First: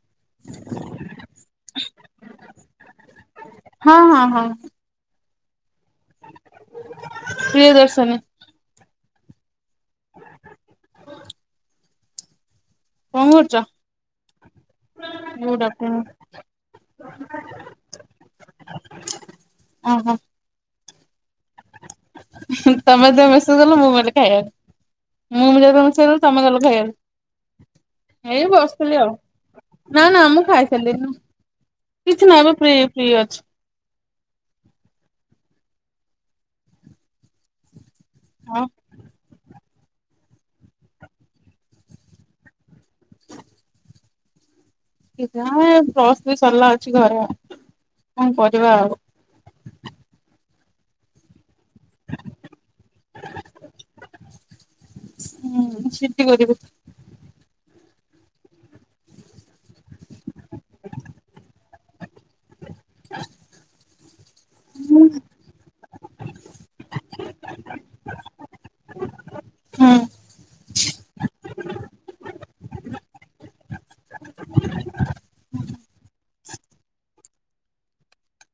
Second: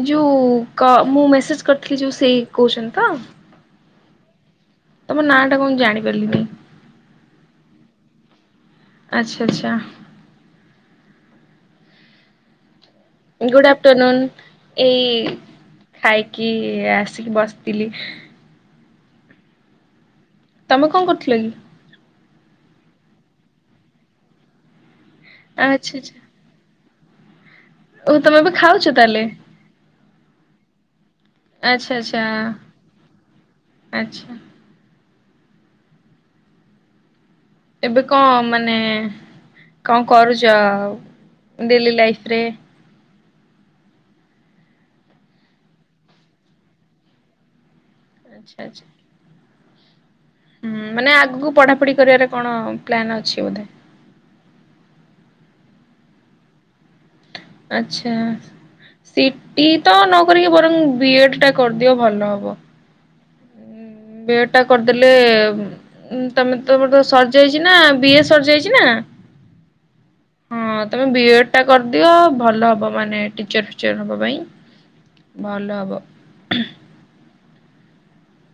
ଏ ଯୋଉ କ ମୁଁ ମେସେଜ କରିଥିଲି ଯୋଉ ସେଇ କହୁଛନ୍ତି ତ? ହଁ ହଁ ହଁ। ତମ ନାଁ ଟା କଣ, ମୁଁ ଜାଣି ପାରିଲିନି। ପ୍ରିୟଦର୍ଶନୀ। ଆଚ୍ଛା ଆଚ୍ଛା। କଣ କରୁଛ? ଗୁଡ ଆଫ୍ଟରନୁନ ଏଇ ଗୁଡ୍ ଆଫ୍ଟରନୁନ୍ ଖାଇକି ଆସିକି ବସିଥିଲି। ଅ ହ। ତମେ କଣ କରୁଥିଲ କି? ତମେ ଯେତେବେଳେ ମେସେଜ ଦେଲ ମୁଁ ଗଲି ଖାଇଆକୁ, ମୁଁ ଯେତେବେଳେ ଆଚ୍ଛା ମେସେଜ ଆଚ୍ଛା ଦେଲି ତମେ ଗଲ ଖାଇଆକୁ, ଓ ତମେ ଏଇ ଏବେ ଖାଉଛ ବସିଥିଲି ଆଉ। ତାହେଲେ ନା ନା ମୁଁ ଖାଇସାରିଲେଣି ନା ଆଚ୍ଛା ଆଚ୍ଛା। କିଛି ନାହିଁ ଫ୍ରି ଫ୍ରି ଅଛି। ଆଚ୍ଛା। ଏବେ କଣ ହଁ। ମାନେ କଣ କରୁଛ, ଡେଲି ଲାଇଫ୍ ରେ। ପ୍ଲସଥ୍ରୀ ସରିଲା ଅଛି ଘରେଆଉ, କଣ ଆଚ୍ଛା କରିବା ଆଚ୍ଛା। ଆଉ। ହୁଁ ମାନେ ଆଗକୁ ପଢାପଢି କରିବାର କଣ ପ୍ଲାନ ଅଛି ବୋଧେ? ହୁଁ ସିଟି କରିବୁ। ଆଛା। ସିଟି ତ ନକରିକି, ବରଂ ବିଇଡି ଟା କରିଦିଅ ଭଲ ହବ। [inaudible] ବିଏଡେ ଟା କରିଦେଲେ ତମେ ତମର ସରିଯାଇଛି ନା, ବିଏ ସରିଯାଇଛି ନା। ହଁ। ହଁ ତମେ ବିଏଡ ଟା କରିଦିଅ ଭଲ ହବ ମାନେ ଟିଚର ଫିଚର ହବା ପାଇଁ। ଭଲ ହବ।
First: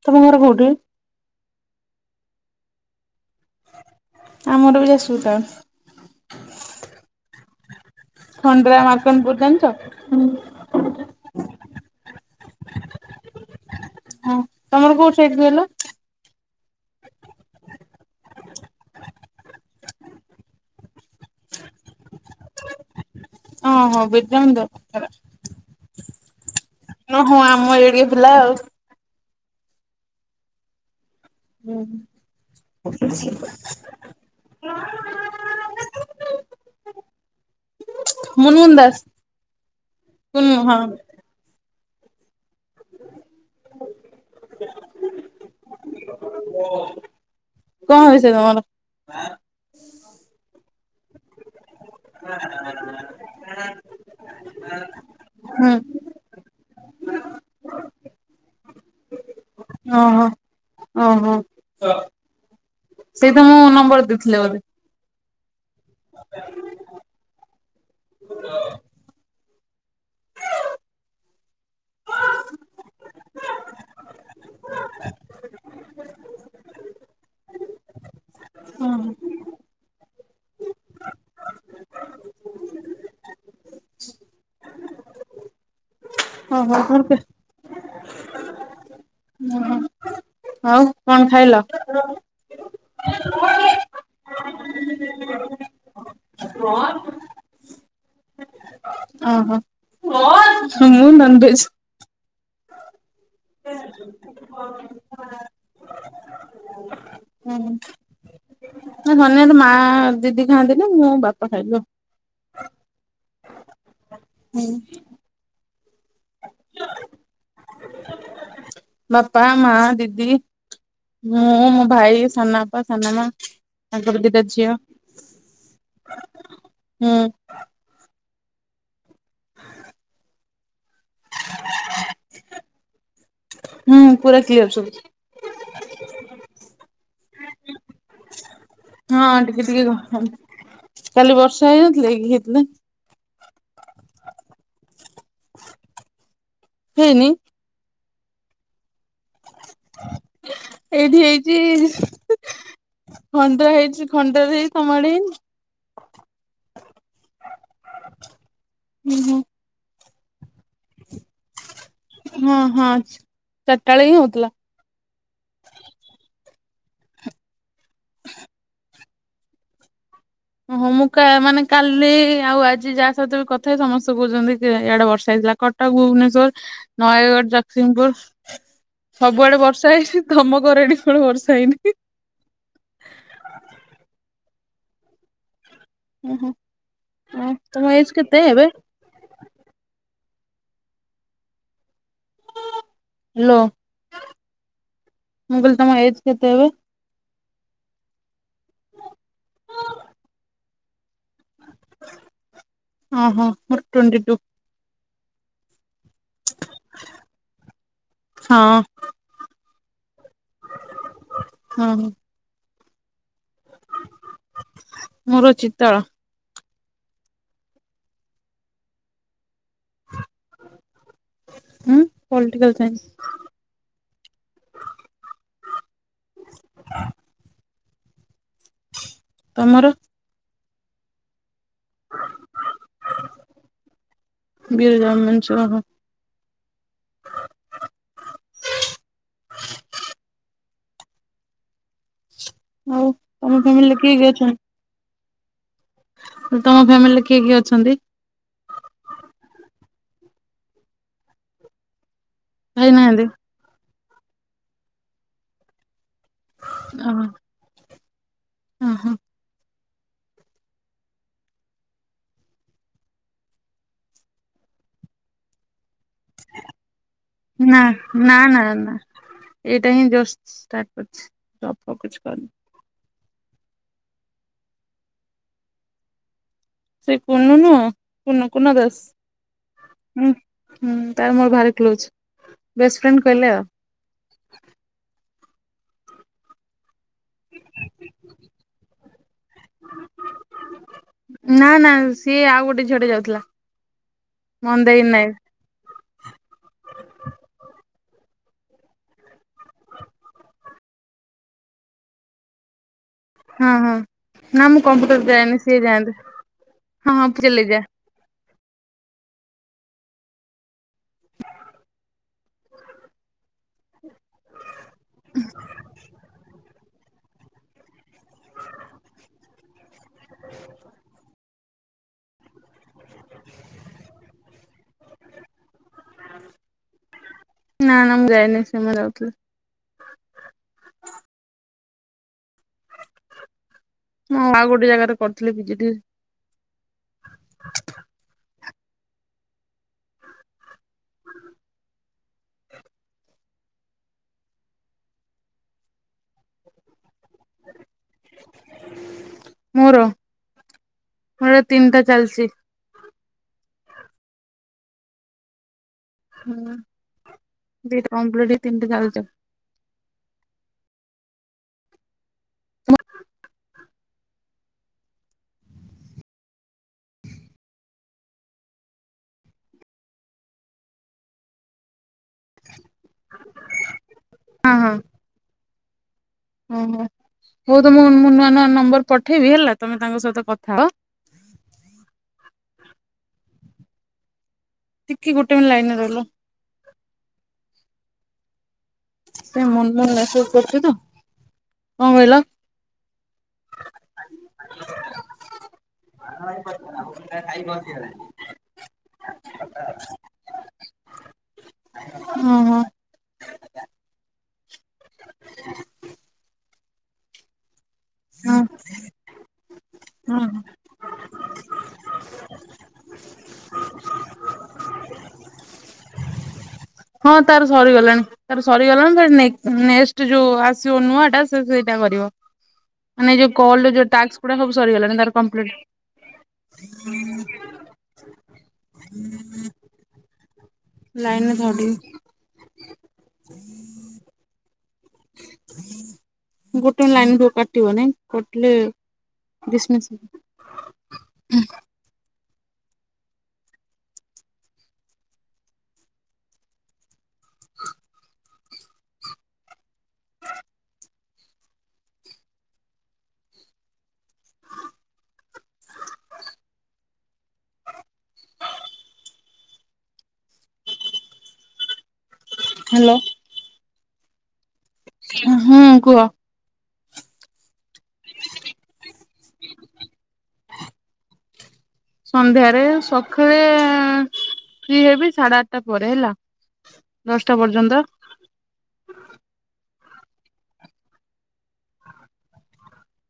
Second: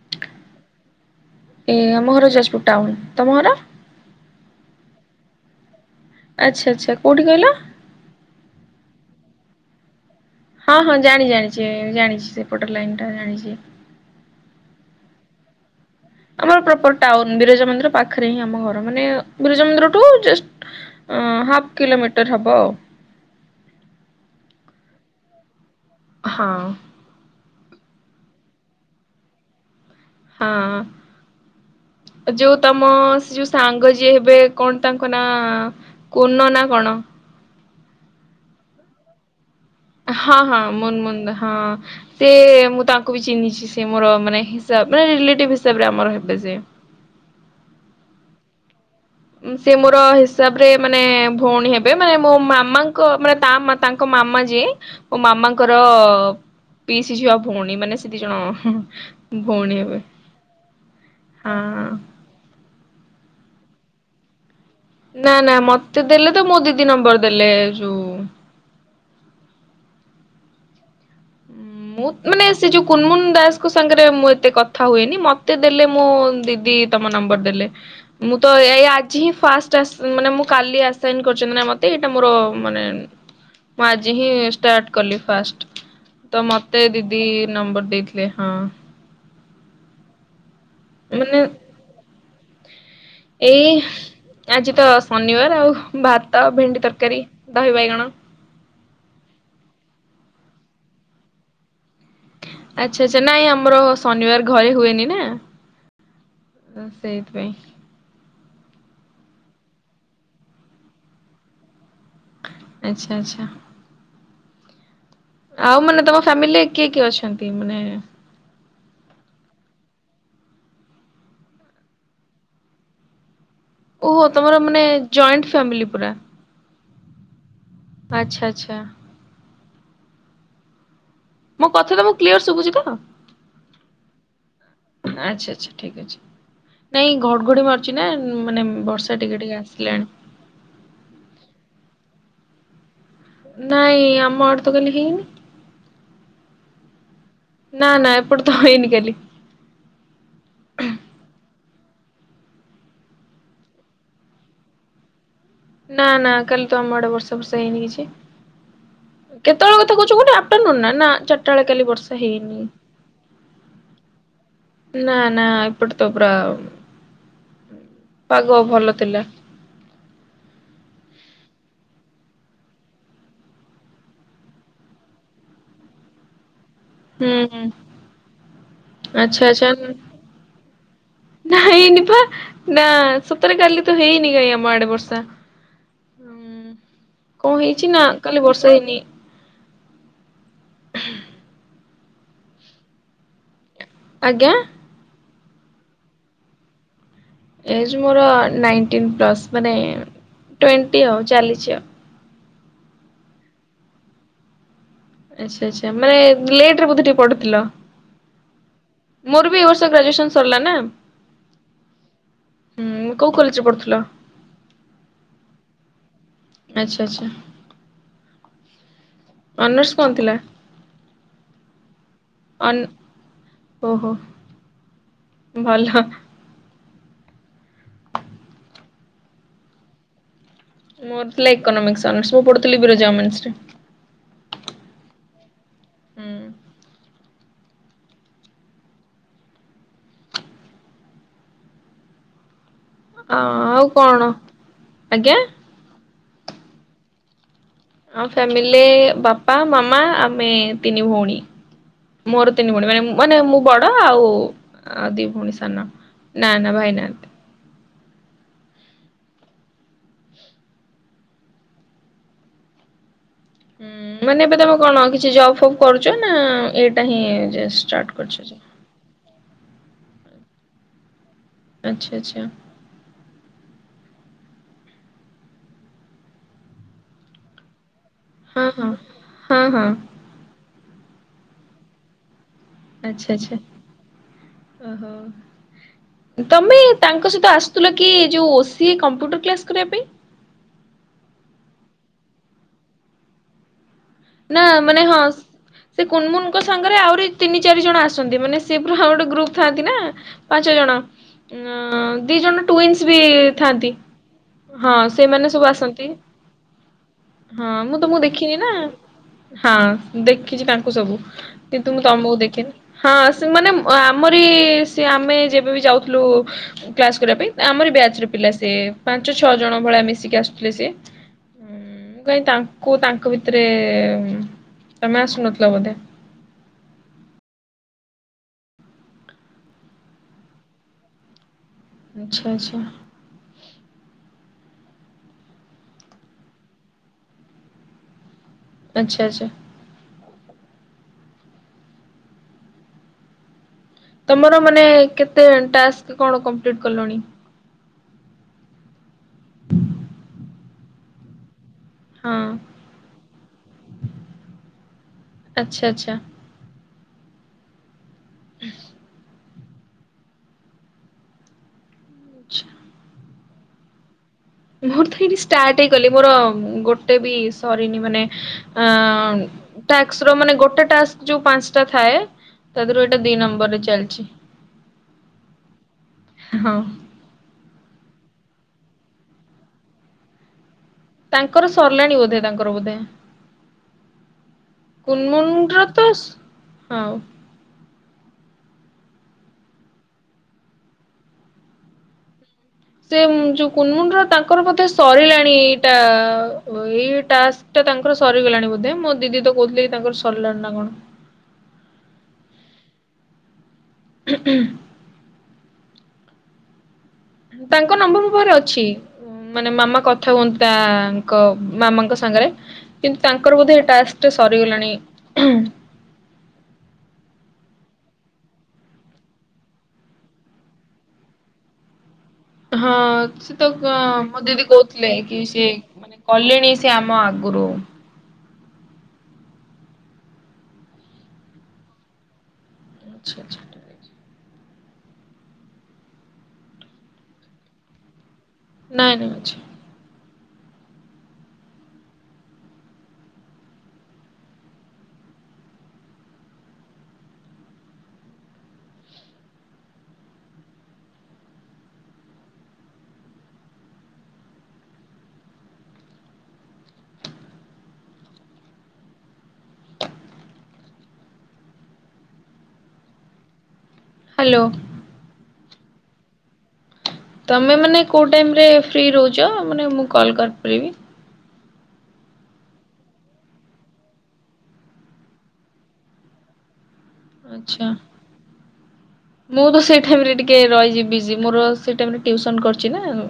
ତମ ଘର କୋଉଠି? ଏ ଆମ ଘର ଯାଜପୁର ଟାଉନ, ତମ ଘର ଆମ ଘର ବି ଯାଜପୁର ଟାଉନ୍। ଆଚ୍ଛା ଆଚ୍ଛା କୋଉଠି କହିଲ? ସନ୍ଦ୍ରା ମାଦନ ପୁର ଜାଣିଛ? ହୁଁ। ହଁ ହଁ ଜାଣି ଜାଣିଛି ଜାଣିଛି ସେ ପଟ ଲାଇନଟା ଜାଣିଛି। ହଁ ତମର କୋଉ ସାଇଡ କହିଲ? ଆମର ପ୍ରପର ଟାଉନ୍ ବିରଜା ମନ୍ଦିର ପାଖରେ ହିଁ ଆମ ଘର ମାନେ ବିରଜା ମନ୍ଦିରଠୁ ଯଷ୍ଟ ଅ ହାଫ କିଲୋମିଟର ହବ ଆଉ। ଅ ହଁ ବିରଜା ମନ୍ଦିର ପାଖରେ। ହଁ। ନ ହଁ ଆମ ଏରିଆ ପିଲା ଆଉ। ହୁଁ ହଁ। ହୁଁ। ଯୋଉ ତମ ସେ ଯୋଉ ସାଙ୍ଗ ହେବେ, କଣ ତାଙ୍କ ନା? କୁନ ନା କଣ? ମୁନମୁନ ଦାସ। ହଁ ହଁ ମୁନମୁନ ହଁ ସେ ତାଙ୍କୁ ବି ଚିହ୍ନିଛି ସେ ମୋର ମାନେ ହିସାବରେ, ରିଲେଟିଭ ହିସାବରେ ଆମର ହେବେଯେ କଣ ହେବେ ସେ ତମର? ସେ ମୋର ହିସାବ ରେ ମାନେ ଭଉଣୀ ହେବେ ହେବେ ମାନେ ମୋ ମାମା ଙ୍କ ମାନେ ତା ମା ତାଙ୍କ ମାମା ଯିଏ ମୋ ହୁଁ ମାମାଙ୍କର ପିଇସି ଝିଅ ଭଉଣୀ ମାନେ ସେ ଦି ଜଣ ଭଉଣୀ ହେବେ। ଓହୋ। ଓହୋ ହଁ। ସେ ତମ ନମ୍ବର ଦେଇଥିଲେ ବୋଧେ। ନା ନା ମତେ ଦେଲେ ତ ମୋ ଦିଦି ନମ୍ବର ଦେଲେ ଯୋଉ [unintelligible] [inaudible] ମୁଁ ମାନେ ସେ ଯୋଉ କୁନମୁନ ଦାସ୍ କ ସାଙ୍ଗରେ ମୁଁ ଏତେ କଥା ହୁଏନି। ମତେ ଦେଲେ ମୋ ଦିଦି ତମ ନମ୍ବର୍ ଦେଲେ। ମୁଁ ତ ଏ ଏ ଆଜି ହିଁ ଫାଷ୍ଟ ଆସା ମାନେ ମୁଁ କାଲି ଆସାଇନ୍ କରିଚନ୍ତି ନା ମତେ ଏଇଟା ମୋର ମାନେ ମୁଁ ଆଜି ହିଁ ଷ୍ଟାର୍ଟ କଲି ଫାଷ୍ଟ। ତ ଓହୋ ମତେ ତମର କେ ଦିଦି ନମ୍ବର୍ ଦେଇଥିଲେ ହଁ। ଆଉ କଣ ମାନେ ଖାଇଲ? ଏଇ ଆଜି ତ ଶନିବାର ଆଉ ଭାତ, ଭେଣ୍ଡି ତରକାରୀ, ଦହି ବାଇଗଣ। ଓହୋ ହଁ ମୁଁ ନନଭେଜ। ଆଚ୍ଛା ଆଚ୍ଛା ନାଇଁ ଆମର ଶନିବାର ଘରେ ହୁଏନି ନା ଅ ସେଇଥିପାଇଁ। ନା ନନଭେଜ ମାଆ, ଦିଦି ଖାଆନ୍ତିନି ମୁଁ, ବାପା ଖାଇଲୁ। ଆଚ୍ଛା ଆଚ୍ଛା ହୁଁ। ଆଉ ମାନେ ତମ ଫ୍ୟାମିଲିରେ କିଏ କିଏ ଅଛନ୍ତି ମାନେ ବାପା, ମାଆ, ଦିଦି, ମୁଁ, ମୋ ଭାଇ, ସାନବାପା, ସାନମାଆ। ଓହୋ ତମର ମାନେ ଜଏଣ୍ଟ ଫ୍ୟାମିଲି ପୁରା। ହୁଁ। ଆଚ୍ଛା ଆଚ୍ଛା। ମୋ କଥା ତମୁକୁ କ୍ଲିୟର ଶୁଭୁଚି ତ? ହୁଁ ପୁରା କ୍ଲିୟର ଆଚ୍ଛା ଆଚ୍ଛା ଠିକ୍ ଅଛି। ଶୁବୁଚି। ନାଇଁ ଘଡ଼ଘଡ଼ି ମାରୁଚି ନା ଉଁ ମାନେ ବର୍ଷା ଟିକେ ଟିକେ ଆସିଲାଣି। କାଲି ବର୍ଷା ହେଇନଥିଲା କି ହେଇଥିଲା। ନାଇଁ ଆମ ଆଡ଼େ ତ କାଲି ହେଇନି। ହେଇନି? ନା ନା ଏପଟେ ତ ହେଇନି କାଲି। ଏଇଠି ହେଇଚି। ଖଣ୍ଡରା ହେଇଚି ଖଣ୍ଡରାରେ ହେଇଚି ତମ ଆଡ଼େ ହେଇନି? ନା ନା କାଲି ତ ଆମ ଆଡ଼େ ବର୍ଷା ଫର୍ଷା ହେଇନି କିଛି ଉଁ ହୁଁ କେତୋଳ କଥା କୋହୁଚ କୁହନି ଆ ଆଫଟରନୁନ ନା ନା ଚାରଟା ବେଳେ କାଲି ବର୍ଷା ହେଇନି। ଆଛ୍ ଚାରଟା ବେଳେ ହିଁ ହୋଉଥୁଲା। ନା ନା ଏପଟେ ତ ପୁରା ପାଗ ଭଲ ଥିଲା। ଓହୋ ମୁଁ କା ମାନେ କାଲି ଆଉ ଆଜି ଯାହା ସହିତ ବି କଥା ହେଇଚି ସମସ୍ତେ କୋହୁଚନ୍ତି କି ୟାଡେ ବର୍ଷା ହେଇଥିଲା କ କଟକ, ଭୁବନେଶ୍ୱର, ହୁଁ ନୟାଗଡ଼, ହୁଁ ଜଗସିଂପୁର ଆଚ୍ଛା ସବୁଆଡ଼େ ବର୍ଷା ଆଚ୍ଛା। ହେଇଚି ତମ ଘର ଆଡ଼େ କେବଳ ନା ବର୍ଷା ହେଇନି। ହେଇନି ପା ନା ସତରେ କାଲି ତ ହେଇନି କାଇଁ ଆମ ଆଡ଼େ ବର୍ଷା। ଓହୋ ହୁଁ ଆଉ କଣ ତମ ହେଇଚି ନା ଏଜ କେତେ କାଲି ଏବେ ବର୍ଷା ହେଇନି। ହାଲୋ। ଆଜ୍ଞା। ମୁଁ କହିଲି ତମ ଏଜ୍ କେତେ ଏବେ? ଏଜ୍ ମୋର ନାଇଣ୍ଟିନ୍ ପ୍ଲସ୍ ମାନେ ଟ୍ୱେଣ୍ଟି ଆଉ ଚାଲିଚି ଆଉ। ଓହୋ ମୋର ଟ୍ୱେଣ୍ଟି ଟୁ। ଆଚ୍ଛା ଆଚ୍ଛା ମାନେ ଲେଟରେ ବୋଧେ ଟିକେ ପଢିଥିଲ? ହଁ ମୋର ବି ଏଇ ବର୍ଷ ଗ୍ରାଜୁଏସନ ସରିଲା ନା। ହଁ ହୁଁଁ କୋଉ କଲେଜରେ ପଢୁଥିଲ? ମୋର ଚିତାଳ। ଆଚ୍ଛା ଆଚ୍ଛା। ଅନର୍ସ କଣ ଥିଲା? ଉଁ ପଲଟିକାଲ ଅନ୍ ସାଇନ୍ସ। ଓହୋ ଭଲ। ତମର? ମୋର ଥିଲା ଏକନୋମିକ୍ସ ଅନର୍ସ ମୁଁ ପଢୁଥିଲି ବିରଜା ଓମେନ୍ସ ରେ। ବିରଜା ଓମେଂସ ଓହୋ। ହୁଁ। ଆଉ ଅ ତମ ଆଉ ଫ୍ୟାମିଲିରେ କିଏ କିଏ କଣ ଅଛନ୍ତି? ଆଜ୍ଞା। ତମ ଫ୍ୟାମିଲିରେ କିଏ କିଏ ଅଛନ୍ତି? ଆମ ଫ୍ୟାମିଲିରେ ବାପା ମାମା ଆମେ ତିନି ଭଉଣୀ। ମୋର ତିନି ଭଉଣୀ ଭାଇ ମାନେ ନାହାନ୍ତି? ମାନେ ମୁଁ ବଡ ଆଉ ଦି ଭଉଣୀ ସାନ। ନା ନା ଭାଇ ନାହାନ୍ତି। ହଁ ହଁ। ହଁ ମାନେ ଏବେ ତମେ କଣ କିଛି ଜବ ଫବ୍ କରୁଛ ନା ଏଇଟା ହିଁ ନା ଷ୍ଟାର୍ଟ ନା କରୁଛ? ନା ନା ଏଇଟା ହିଁ ଜଷ୍ଟ ଷ୍ଟାର୍ଟ କରିଛି ଜବ୍ ଫବ୍ ଆଚ୍ଛା କିଛି ଆଚ୍ଛା କରିନି। ସେ କୁନୁ ନୁହଁ କୁନୁ ହଁ କୁନା ହଁ ଦାସ ହଁ ହଁ ହୁଁ। ହୁଁ ତାର ମୋର ଭାରି କ୍ଲୋଜ। ବେଷ୍ଟ ଫ୍ରେଣ୍ଡ ଆଛା କହିଲେ ଆଛା ଆଉ। ଓହୋ ତମେ ତାଙ୍କ ସହିତ ଆସୁଥିଲ କି ଯୋଉ ଓସିଏ କମ୍ପ୍ୟୁଟର କ୍ଲାସ କରିବା ପାଇଁ? ନା ନା ସିଏ ଆଉ ଗୋଟେ ଝିଅ ଟେ ଯାଉଥିଲା। ନା ମନ୍ଦେଇ ମାନେ ହଁ। ନାୟକ ସେ କୁନମୁନଙ୍କ ସାଙ୍ଗରେ ଆହୁରି ତିନି ଚାରି ଜଣ ଆସନ୍ତି ମାନେ ସିଏ ପୁରା ଗୋଟେ ଗ୍ରୁପ ଥାନ୍ତି ନା। ପାଞ୍ଚ ଜଣ ଉଁ ଦି ଜଣ ଟୁଇନ୍ସ ବି ହଁ ଥାନ୍ତି ହଁ। ନା ମୁଁ ହଁ କମ୍ପ୍ୟୁଟର ସେମାନେ ଯାଏନି ସବୁ ସିଏ ଆସନ୍ତି। ଯାଆନ୍ତି। ହଁ ପ୍ରିଲିଜା। କିଏ ନା? ହଁ ଦେଖିଛି ତାଙ୍କୁ ସବୁ କିନ୍ତୁ ମୁଁ ତମକୁ ଦେଖିନି ହଁ ସେମାନେ ଆମରି ସେ ଆମେ ଯେବେ ବି ଯାଉଥିଲୁ କ୍ଲାସ କରିବା ପାଇଁ ଆମରି ବ୍ୟାଚର ପିଲା ସିଏ ପାଞ୍ଚ ଛଅ ଜଣ ଭଳିଆ ମିଶିକି ଆସୁଥିଲେ ସେ। ହୁଁ ମୁଁ କାଇଁ ତାଙ୍କୁ ତାଙ୍କ ଭିତରେ ତମେ ଆସୁନଥିଲ ବୋଧେ। ନା ନା ମୁଁ ଯାଇନି ସେମାନେ ଯାଉଥିଲେ। ଆଚ୍ଛା ଆଚ୍ଛା ମୁଁ ଆଉ ଗୋଟେ ଜାଗାରେ କରିଥିଲି ପିଜିଡି ଆଚ୍ଛା ଆଚ୍ଛା। ତମର ମାନେ କେତେ ଟାସ୍କ କଣ କଂପ୍ଲିଟ୍ କଲଣି? ମୋର ମୋର ତିନିଟା ଚାଲିଛି ହଁ ଆଛା ଆଛା। ହୁଁ ଦିଟା ଓମଲେଟ ତିନିଟା ଆଳୁଚୋପ। ଆଛା ମୋର ତ ଏଇଠି ଷ୍ଟାର୍ଟ ହି କଲି ମୋର ଗୋଟେ ବି ସରିନି ମାନେ ଅ ଟାସ୍କ ର ମାନେ ଗୋଟେ ଟାସ୍କ ଯୋଉ ପାଞ୍ଚଟା ଥାଏ ତା ଦେହରୁ ଏଇଟା ଦିଇ ନମ୍ବରରେ ଚାଲିଛି। ହଁ ହଁ ହଁ ଓହୋ ହଉ ତ ମୁଁ ମୁଁ ନୂଆ ନୂଆ ନମ୍ବର ପଠେଇବି ହେଲା ତମେ ତାଙ୍କ ସହିତ କଥା ହବ। ତାଙ୍କର ସରିଲାଣି ବୋଧେ ତାଙ୍କର ବୋଧେ। ଟିକେ କୁନମୁନ ଗୋଟେ ମିନିଟ ର ଲାଇନରେ ତ ରହିଲ ହଁ। ସେ ମୁନମୁନ ମେସେଜ କରୁଛି ତ କଣ କହିଲ? ସେ ଯୋଉ କୁନ୍ ମୁନ୍ ର ତାଙ୍କର ବୋଧେ ସରିଲାଣି ଏଇଟା ଏଇ ଟା ଟା ତାଙ୍କର ସରିଗଲାଣି ବୋଧେ ମୋ ଦିଦି ତ କହୁଥିଲେ ତାଙ୍କର ସରିଲାଣି ନା କଣ। ଓ ହଁ ହଁ। ହୁଁ। [inaudible] ତାଙ୍କ ନମ୍ବର ମୋ ପାଖରେ ଅଛି ମାନେ ମାମା କଥା ହଁ ହୁଅନ୍ତି ତା କ ମାମାଙ୍କ ସାଙ୍ଗରେ କିନ୍ତୁ ତାଙ୍କର ବୋଧେ ଏ ଟାକ୍ସ ଟା ସରିଗଲାଣି। ହଁ ତାର ସରିଗଲାଣି। ତାର ସରିଗଲାଣି ନେ ନେଷ୍ଟ୍ ଯୋଉ ଆସିବ ନୂଆ ଟା ସେ ସେଇଟା କରିବ। ହଁ ମାନେ ଯୋଉ ସେତ କଲ ରେ କଁ ଯୋଉ ଟାସ୍କ ମୋ ଗୁଡା ଦିଦି ସବୁ କହୁଥିଲେ ସରିଗଲାଣି ତାର କିସେ କମ୍ପ୍ଲିଟ ମାନେ ନେ କଲେଣି ସେ ଆମ ଆଗରୁ। [inaudible] ଲାଇନ ରେ ଥାଓ ଟିଏ। ଛା ଆଛା। ଗୋଟେ ଲାଇନ ବୁ କଟିବନି। କଟିଲେ ନାଇଁ ନାଇଁ ଅଛି। ଡିଶ୍ମିସ ହେଇ ହୁଁ। ହ୍ୟାଲୋ। ହ୍ୟାଲୋ। ଉ ହୁଁ କୁଅ? ତମେ ମାନେ କୋଉ ଟାଇମ ରେ ଫ୍ରି ରହୁଚ ମାନେ ମୁଁ କଲ୍ କରିପାରିବି? ସନ୍ଧ୍ୟାରେ ସକାଳେ ଏଁ ଫ୍ରି ହେବି ସାଢେ ଆଠଟା ପରେ ହେଲା। ଦଶଟା ଆଚ୍ଛା। ପର୍ଯ୍ୟନ୍ତ। ମୁଁ ତ ସେଇ ଠାଇମରେ ଟିକେ ରହିଜି ବିଜି ମୋର ସେ ଟାଇମ୍ ରେ ଟିଉସନ କରୁଚି ନାଆଉ।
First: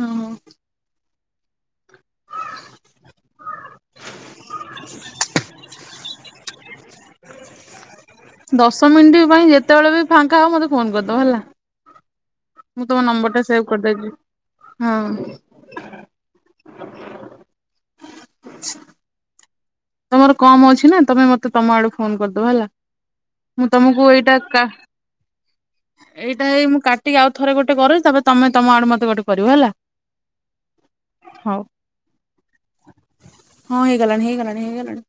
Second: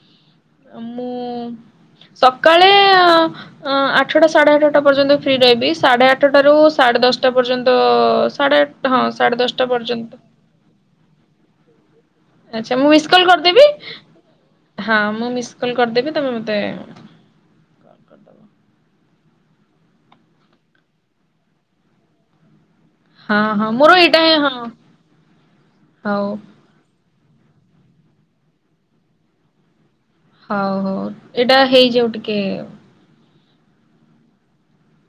ଅ ହଁ। ଆମୁଁ ସକାଳେ ଏଁ ଆଁ ଆ ଠଟା ସାଢ଼େ ଆଠଟା ପର୍ଯ୍ୟନ୍ତ ଫ୍ରି ରହିବି ସାଢ଼େ ଆଠଟାରୁ ସାଢ଼େ ଦଶଟା ପର୍ଯ୍ୟନ୍ତ ଅ ଦଶ ମିନିଟ୍ ପାଇଁ ଯେତେବେଳେ ବି ଫାଙ୍କା ହ ମୋତେ ଫୋନ କରିଦ ହେଲା। ଆଛା ମୁଁ ମୁ ତମ ମିସ କଲ ନମ୍ବର ଟା ସେଭ୍ କରିଦବି କରିଦେଇଛି ହଁ ମୁ ମିସ କଲ କରିଦବି ତମେ ମତେ ଆଚ୍ଛା। ତମର କମ୍ ଅଛି ନା ତମେ ମତେ ତମ ଆଡୁ ଫୋନ କରିଦବ ହେଲା। ହଁ ମୁଁ ହଁ ମୋର ତମକୁ ଏଇଟା ହିଁ ହଁ କା ହଉ ଏଇଟା ଏଇ ମୁଁ କା ଟିକି ଆଉ ଥରେ ଗୋଟେ କରୁଚି ତାପରେ ତମେ ତମ ଆଡୁ ମତେ ଗୋଟେ କରିବ ହେଲା। ହଉ ହଉ ଏଇଟା ହଉ। ହେଇଯାଉ ଟିକେ। ହଁ ହେଇଗଲାଣି ହେଇଗଲାଣି ହେଇଗଲାଣି।